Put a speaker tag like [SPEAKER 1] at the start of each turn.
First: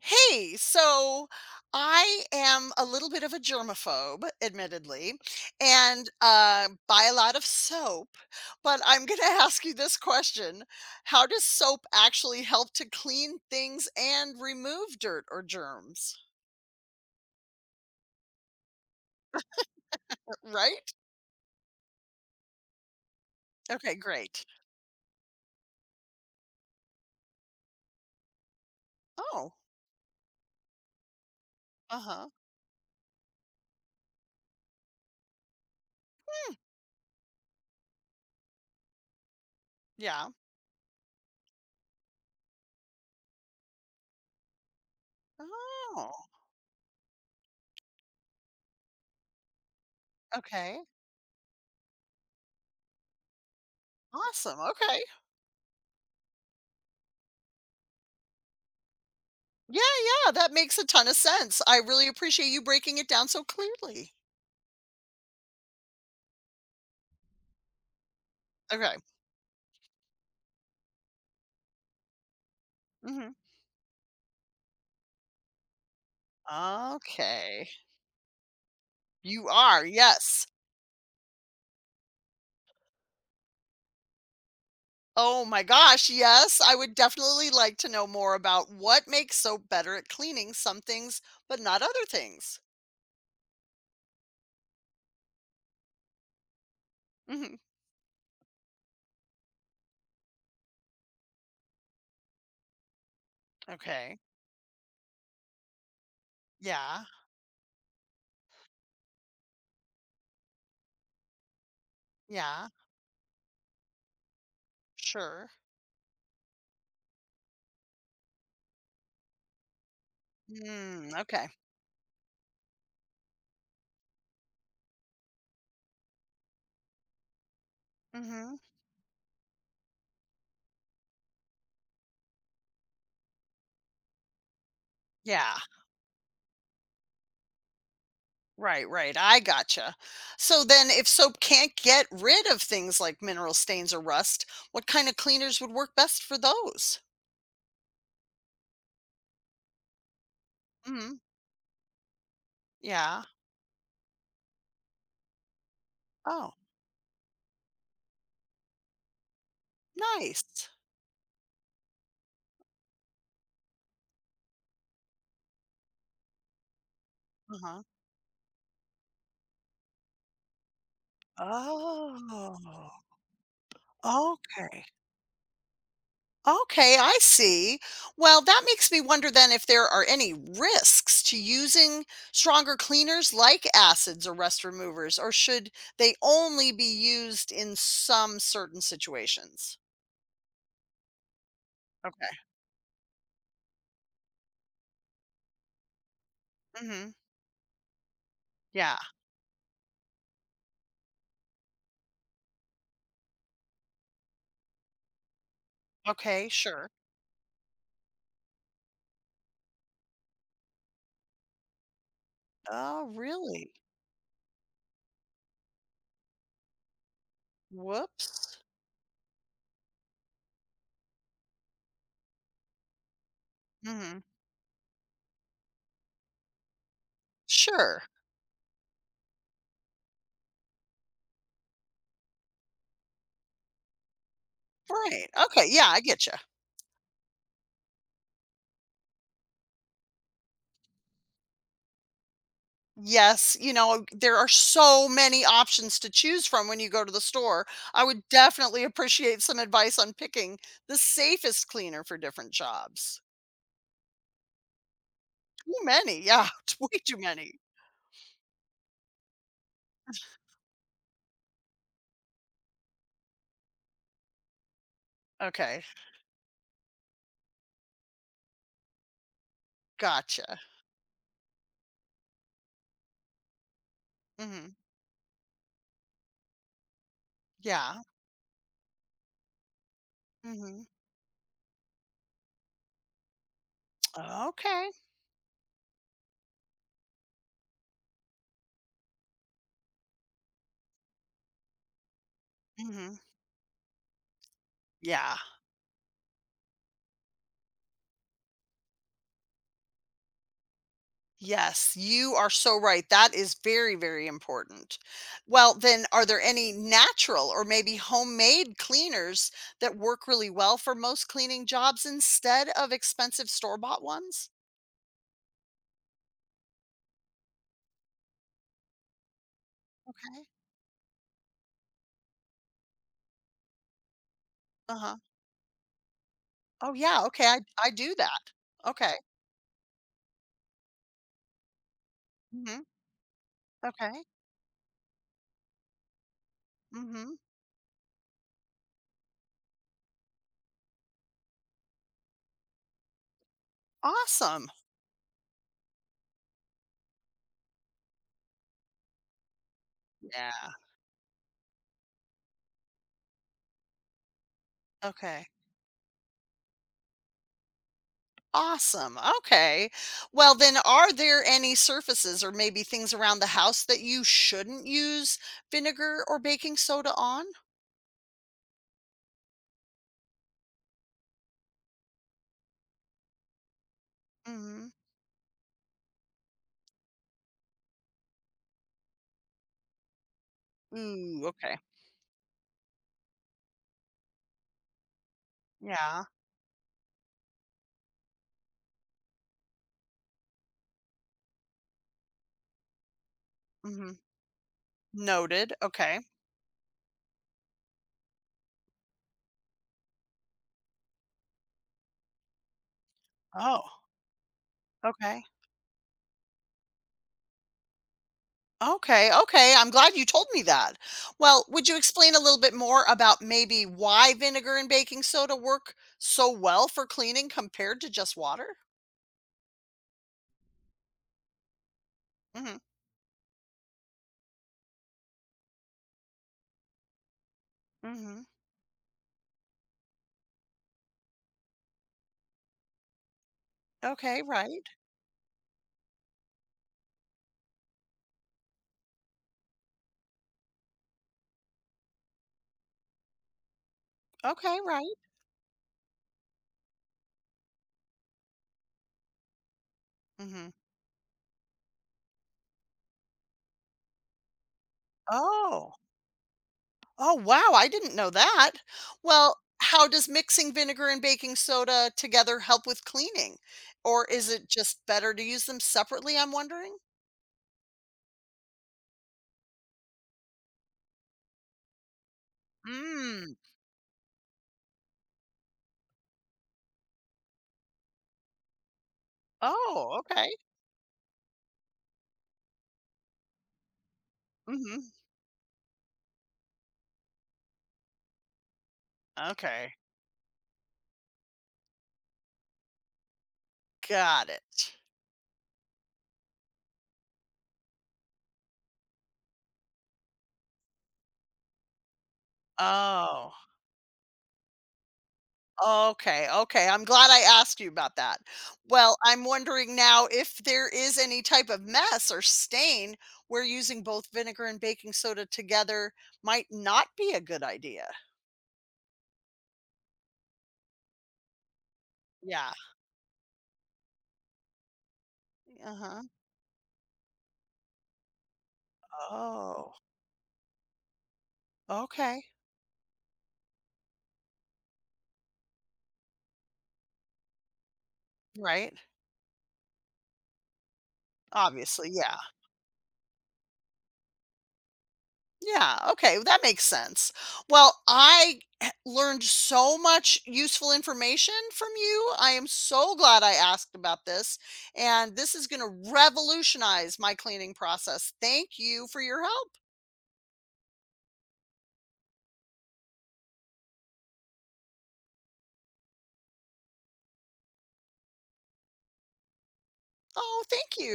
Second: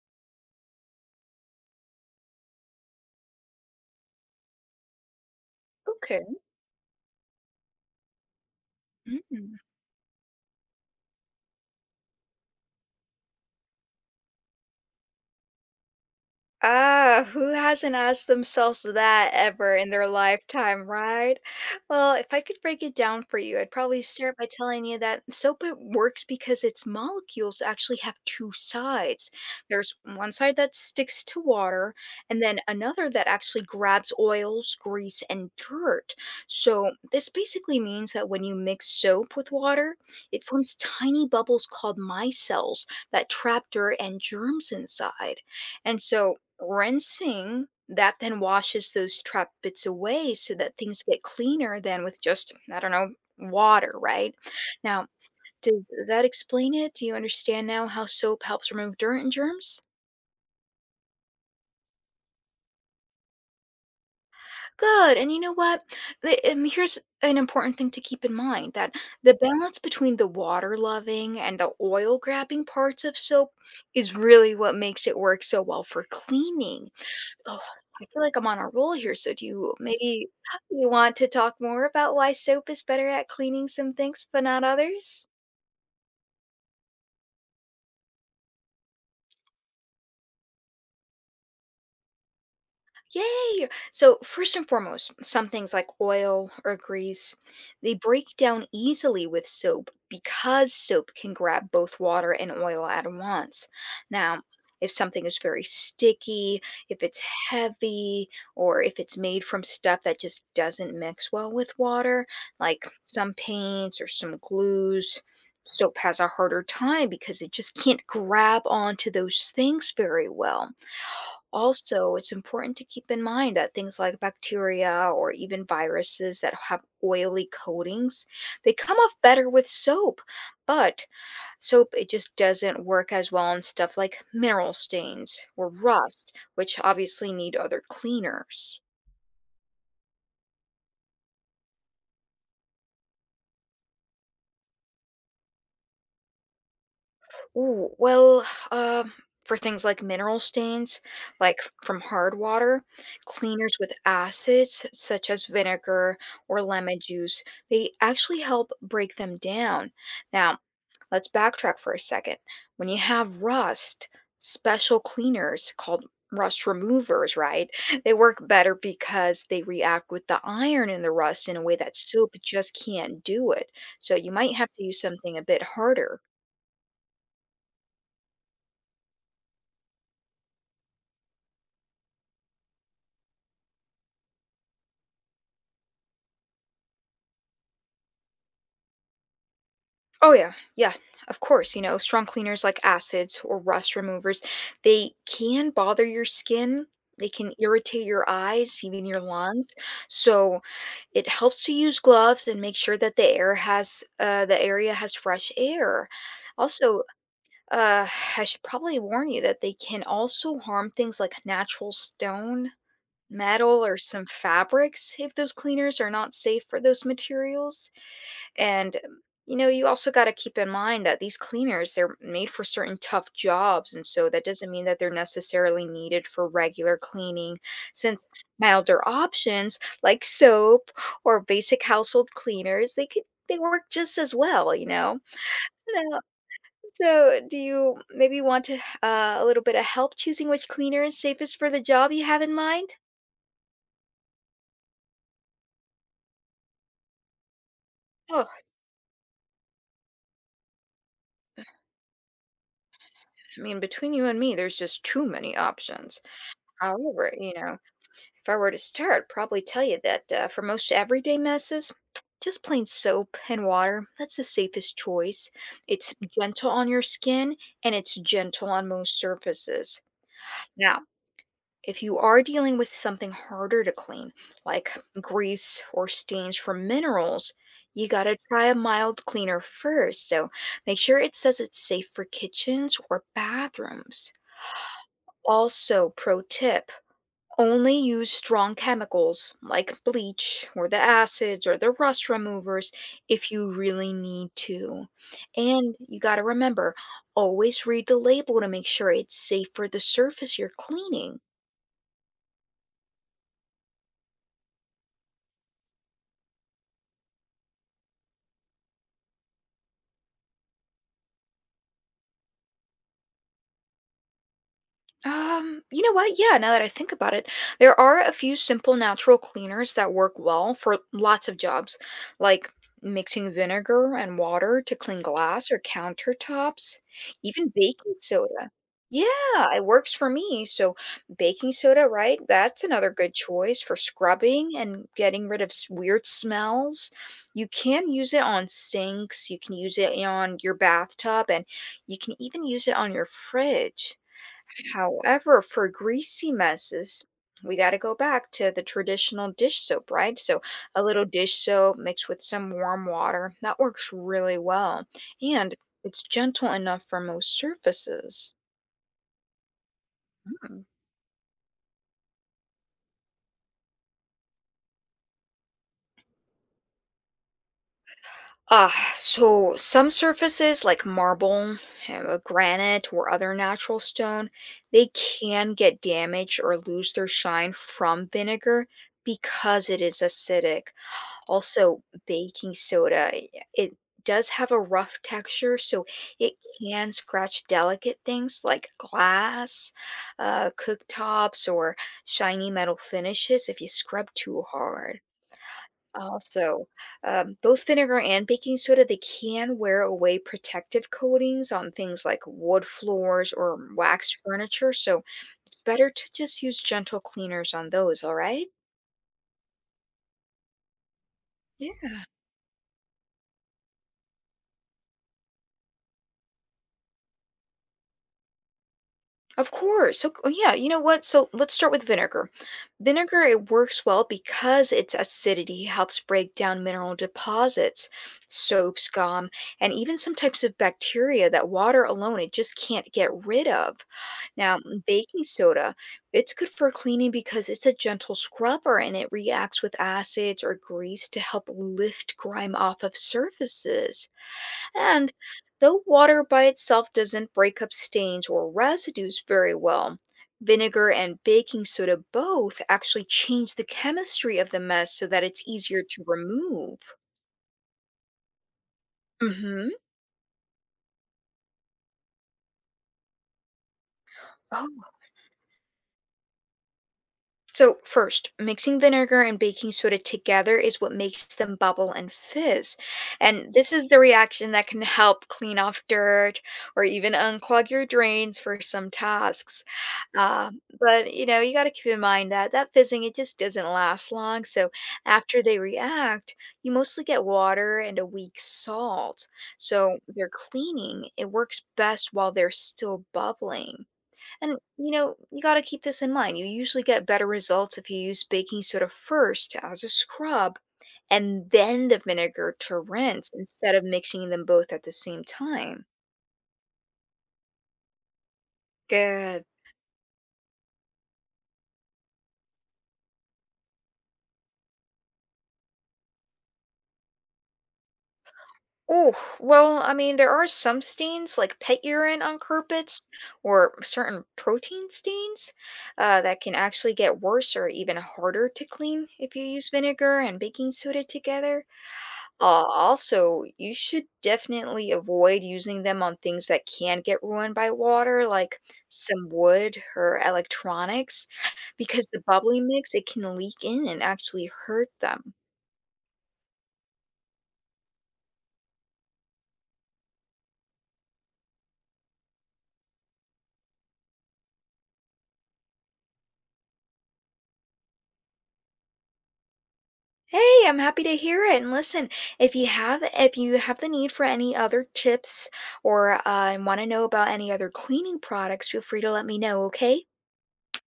[SPEAKER 1] Hey, so I am a little bit of a germaphobe, admittedly, and
[SPEAKER 2] Okay.
[SPEAKER 1] buy a lot of soap. But I'm going to
[SPEAKER 2] Mm.
[SPEAKER 1] ask you this question. How does soap actually help to clean things and remove dirt or germs?
[SPEAKER 2] Ah, who hasn't asked themselves that ever in their lifetime,
[SPEAKER 1] Right?
[SPEAKER 2] right? Well, if I could break it down for you, I'd
[SPEAKER 1] Okay,
[SPEAKER 2] probably start
[SPEAKER 1] great.
[SPEAKER 2] by telling you that soap it works because its molecules actually have two sides.
[SPEAKER 1] Oh,
[SPEAKER 2] There's one side that sticks to water,
[SPEAKER 1] uh huh.
[SPEAKER 2] and then another that actually grabs oils, grease, and dirt. So, this basically means that when you mix soap with water,
[SPEAKER 1] Yeah.
[SPEAKER 2] it forms tiny bubbles called micelles that trap dirt and germs inside. And
[SPEAKER 1] Oh,
[SPEAKER 2] so rinsing that then washes those trapped bits away so that
[SPEAKER 1] okay.
[SPEAKER 2] things get cleaner than with just, I don't know, water, right?
[SPEAKER 1] Awesome. Okay.
[SPEAKER 2] Now, does that explain it? Do you understand now how soap helps remove dirt and
[SPEAKER 1] Yeah,
[SPEAKER 2] germs?
[SPEAKER 1] yeah. That makes a ton of sense. I really appreciate you breaking it down so clearly.
[SPEAKER 2] Good. And you know what? Here's an important thing to keep in mind that
[SPEAKER 1] Okay.
[SPEAKER 2] the balance between the water loving and the oil grabbing parts of
[SPEAKER 1] Mm-hmm.
[SPEAKER 2] soap is really what makes it work so well for cleaning. Oh,
[SPEAKER 1] Okay.
[SPEAKER 2] I feel like I'm on a roll here, so do
[SPEAKER 1] You
[SPEAKER 2] you
[SPEAKER 1] are,
[SPEAKER 2] maybe
[SPEAKER 1] yes.
[SPEAKER 2] you want to talk more about why soap is better at cleaning some things but not others?
[SPEAKER 1] Oh my gosh, yes. I would definitely like to know more about what makes soap better at cleaning some things, but not other things.
[SPEAKER 2] Yay! So, first and foremost, some things like oil or grease,
[SPEAKER 1] Hmm.
[SPEAKER 2] they break down easily with soap because soap can grab both water and oil at once.
[SPEAKER 1] Okay.
[SPEAKER 2] Now, if something is very sticky, if
[SPEAKER 1] Yeah.
[SPEAKER 2] it's heavy, or if it's made from stuff that just doesn't mix well with water,
[SPEAKER 1] Yeah.
[SPEAKER 2] like some paints or some glues,
[SPEAKER 1] Sure.
[SPEAKER 2] soap has a harder time because it just can't grab onto those things very well.
[SPEAKER 1] Mm, okay.
[SPEAKER 2] Also, it's important to keep in mind that things like bacteria or even viruses that have oily coatings,
[SPEAKER 1] Hmm.
[SPEAKER 2] they come off better with soap, but soap it just doesn't work as well on stuff like mineral stains
[SPEAKER 1] Yeah.
[SPEAKER 2] or rust, which obviously need other cleaners.
[SPEAKER 1] Right, right. I gotcha. So then, if soap can't get rid of things like mineral stains or rust, what kind of cleaners would work best for those?
[SPEAKER 2] Ooh, well, um, for things like mineral stains,
[SPEAKER 1] Hmm.
[SPEAKER 2] like from hard water,
[SPEAKER 1] Yeah.
[SPEAKER 2] cleaners with acids such as vinegar
[SPEAKER 1] Oh,
[SPEAKER 2] or lemon juice, they actually help break them down. Now,
[SPEAKER 1] nice.
[SPEAKER 2] let's backtrack for a second. When you have rust, special cleaners called rust removers,
[SPEAKER 1] Uh
[SPEAKER 2] right?
[SPEAKER 1] huh.
[SPEAKER 2] They work better because they react with the iron in the rust in a way that soap just
[SPEAKER 1] Oh,
[SPEAKER 2] can't do it. So you might have to
[SPEAKER 1] okay.
[SPEAKER 2] use something a bit harder.
[SPEAKER 1] Okay, I see. Well, that makes me wonder then if there are any risks to using stronger cleaners like acids or rust removers, or should they only be used in some certain situations?
[SPEAKER 2] Oh yeah, yeah, of course. You know, strong
[SPEAKER 1] Okay.
[SPEAKER 2] cleaners like acids or rust removers, they can bother your skin.
[SPEAKER 1] Hmm.
[SPEAKER 2] They can irritate your eyes,
[SPEAKER 1] Yeah.
[SPEAKER 2] even your lungs. So it helps to use gloves and make sure that the area has fresh air.
[SPEAKER 1] Okay, sure.
[SPEAKER 2] Also, uh, I should probably warn you that they can also harm things like natural stone,
[SPEAKER 1] Oh, really?
[SPEAKER 2] metal, or some fabrics if those cleaners are not safe for those materials.
[SPEAKER 1] Whoops.
[SPEAKER 2] And you know, you also got to keep in mind that these cleaners, they're made for certain tough jobs. And
[SPEAKER 1] Hmm.
[SPEAKER 2] so that doesn't mean that they're necessarily needed for regular cleaning,
[SPEAKER 1] Sure.
[SPEAKER 2] since milder options like soap or basic household cleaners, they work just as well, you know.
[SPEAKER 1] Right. Okay. Yeah, I
[SPEAKER 2] Now,
[SPEAKER 1] get you.
[SPEAKER 2] so do you maybe want to a little bit of help choosing which cleaner is safest for the job you have in mind?
[SPEAKER 1] Yes, you know, there are so many options to choose from when you go to the store. I would
[SPEAKER 2] Oh,
[SPEAKER 1] definitely appreciate some advice on picking the safest cleaner for different jobs.
[SPEAKER 2] I mean, between you and me, there's just too many
[SPEAKER 1] Too
[SPEAKER 2] options.
[SPEAKER 1] many, yeah, way too
[SPEAKER 2] However, you
[SPEAKER 1] many.
[SPEAKER 2] know, if I were to start, I'd probably tell you that for most everyday messes, just plain soap and water, that's the safest choice.
[SPEAKER 1] Okay,
[SPEAKER 2] It's gentle on your skin and it's gentle on most surfaces.
[SPEAKER 1] gotcha.
[SPEAKER 2] Now, if you are dealing with something harder to clean,
[SPEAKER 1] Mhm.
[SPEAKER 2] like grease or stains from minerals,
[SPEAKER 1] Yeah.
[SPEAKER 2] you gotta try a mild cleaner first. So
[SPEAKER 1] Mhm.
[SPEAKER 2] make sure it says it's safe for kitchens or bathrooms.
[SPEAKER 1] Okay.
[SPEAKER 2] Also, pro tip, only use strong chemicals like bleach or the acids or the rust removers
[SPEAKER 1] Mhm.
[SPEAKER 2] if you really need to.
[SPEAKER 1] Yeah.
[SPEAKER 2] And you got to remember, always read the label to make sure it's safe for the surface you're cleaning.
[SPEAKER 1] Yes, you are so right. That is very, very important. Well, then, are there any natural or maybe homemade cleaners that work really well for most cleaning jobs instead of expensive store-bought ones?
[SPEAKER 2] You know what? Yeah, now that I think about it, there are a few simple natural cleaners that work
[SPEAKER 1] Okay.
[SPEAKER 2] well for lots of jobs, like mixing vinegar and water to
[SPEAKER 1] Uh-huh.
[SPEAKER 2] clean glass or
[SPEAKER 1] Oh,
[SPEAKER 2] countertops,
[SPEAKER 1] yeah. Okay. I
[SPEAKER 2] even
[SPEAKER 1] I
[SPEAKER 2] baking
[SPEAKER 1] do that.
[SPEAKER 2] soda.
[SPEAKER 1] Okay.
[SPEAKER 2] Yeah, it works for me. So, baking soda, right? That's
[SPEAKER 1] Mhm.
[SPEAKER 2] another good choice for
[SPEAKER 1] Okay.
[SPEAKER 2] scrubbing and getting rid of weird smells.
[SPEAKER 1] Mhm.
[SPEAKER 2] You can use it on sinks, you can use it on your bathtub, and you can even use it on your fridge.
[SPEAKER 1] Awesome.
[SPEAKER 2] However, for greasy messes, we got to go back to the traditional dish soap, right? So,
[SPEAKER 1] Yeah.
[SPEAKER 2] a little dish soap mixed with some warm water, that works really well.
[SPEAKER 1] Okay.
[SPEAKER 2] And it's gentle enough for most surfaces.
[SPEAKER 1] Awesome. Okay. Well, then,
[SPEAKER 2] Mm.
[SPEAKER 1] are there any surfaces or maybe things around the house that you shouldn't use vinegar or baking soda on?
[SPEAKER 2] Ah, so some surfaces like marble, granite, or other natural stone,
[SPEAKER 1] Mhm.
[SPEAKER 2] they can get damaged or lose their shine from vinegar because it is acidic.
[SPEAKER 1] Ooh, okay.
[SPEAKER 2] Also, baking soda, yeah, it does have a rough texture, so
[SPEAKER 1] Yeah.
[SPEAKER 2] it can scratch delicate things like glass, cooktops, or shiny metal finishes if you
[SPEAKER 1] Mhm.
[SPEAKER 2] scrub too hard.
[SPEAKER 1] Noted. Okay.
[SPEAKER 2] Also, both vinegar and baking soda, they can wear away protective coatings on things like wood floors or
[SPEAKER 1] Oh,
[SPEAKER 2] waxed furniture, so
[SPEAKER 1] okay.
[SPEAKER 2] it's better to just use gentle cleaners on those, all right?
[SPEAKER 1] Okay. Okay. I'm glad you told me that. Well, would you explain a little bit more about maybe why vinegar and baking soda work so well for cleaning compared to just water?
[SPEAKER 2] Of course. So, oh, yeah, you know what? So, let's start with vinegar.
[SPEAKER 1] Mhm.
[SPEAKER 2] Vinegar, it works well because its acidity helps break down mineral deposits,
[SPEAKER 1] Mhm.
[SPEAKER 2] soap scum, and even some types of bacteria that water alone it just can't get rid of.
[SPEAKER 1] Okay,
[SPEAKER 2] Now,
[SPEAKER 1] right.
[SPEAKER 2] baking soda, it's good for cleaning because it's a gentle scrubber and it reacts with acids or grease to help lift grime off of surfaces.
[SPEAKER 1] Okay, right.
[SPEAKER 2] And though water by itself doesn't break up stains or residues very well,
[SPEAKER 1] Mhm.
[SPEAKER 2] vinegar and baking soda both actually change the chemistry of the mess so that it's
[SPEAKER 1] Oh.
[SPEAKER 2] easier to remove.
[SPEAKER 1] Oh, wow, I didn't know that. Well,
[SPEAKER 2] Mhm.
[SPEAKER 1] how does mixing vinegar and baking soda together help with cleaning? Or is it just
[SPEAKER 2] Oh.
[SPEAKER 1] better to use them separately, I'm wondering?
[SPEAKER 2] So, first, mixing vinegar and baking soda together is what makes them bubble and fizz.
[SPEAKER 1] Mm.
[SPEAKER 2] And this is the reaction that can help clean off dirt or even unclog your drains for some tasks.
[SPEAKER 1] Oh, okay.
[SPEAKER 2] Uh, but, you know, you got to keep in mind that that fizzing, it just doesn't last long. So,
[SPEAKER 1] Hmm.
[SPEAKER 2] after they react, you mostly get water and a weak salt.
[SPEAKER 1] Okay.
[SPEAKER 2] So, their cleaning, it works best while they're still bubbling.
[SPEAKER 1] Got
[SPEAKER 2] And
[SPEAKER 1] it.
[SPEAKER 2] you know, you got to keep this in mind. You usually get better results if you use baking soda first as a scrub and then the vinegar to rinse
[SPEAKER 1] Oh,
[SPEAKER 2] instead of mixing them both at the same time.
[SPEAKER 1] okay, okay. I'm glad I asked you about that. Well, I'm
[SPEAKER 2] Good.
[SPEAKER 1] wondering now if there is any type of mess or stain where using both vinegar and baking soda together might not be a good idea.
[SPEAKER 2] Oh, well, I mean, there are some stains like pet urine on
[SPEAKER 1] Yeah.
[SPEAKER 2] carpets or certain protein stains
[SPEAKER 1] Uh-huh.
[SPEAKER 2] that can actually get worse or even harder to clean if you use
[SPEAKER 1] Oh,
[SPEAKER 2] vinegar and baking soda together.
[SPEAKER 1] okay.
[SPEAKER 2] Also, you should definitely avoid using them on things that can get ruined by water, like
[SPEAKER 1] Right.
[SPEAKER 2] some wood or electronics,
[SPEAKER 1] Obviously,
[SPEAKER 2] because
[SPEAKER 1] yeah.
[SPEAKER 2] the bubbly mix, it can leak in and actually hurt them.
[SPEAKER 1] Yeah, okay, well, that makes sense. Well, I h learned so much useful information from you. I am so glad I asked about this, and this is gonna revolutionize my cleaning process. Thank you for your help.
[SPEAKER 2] Hey, I'm happy to hear it. And listen, if you have the need for any other tips or want to know about any other cleaning products, feel free to let me know, okay?
[SPEAKER 1] Oh, thank you.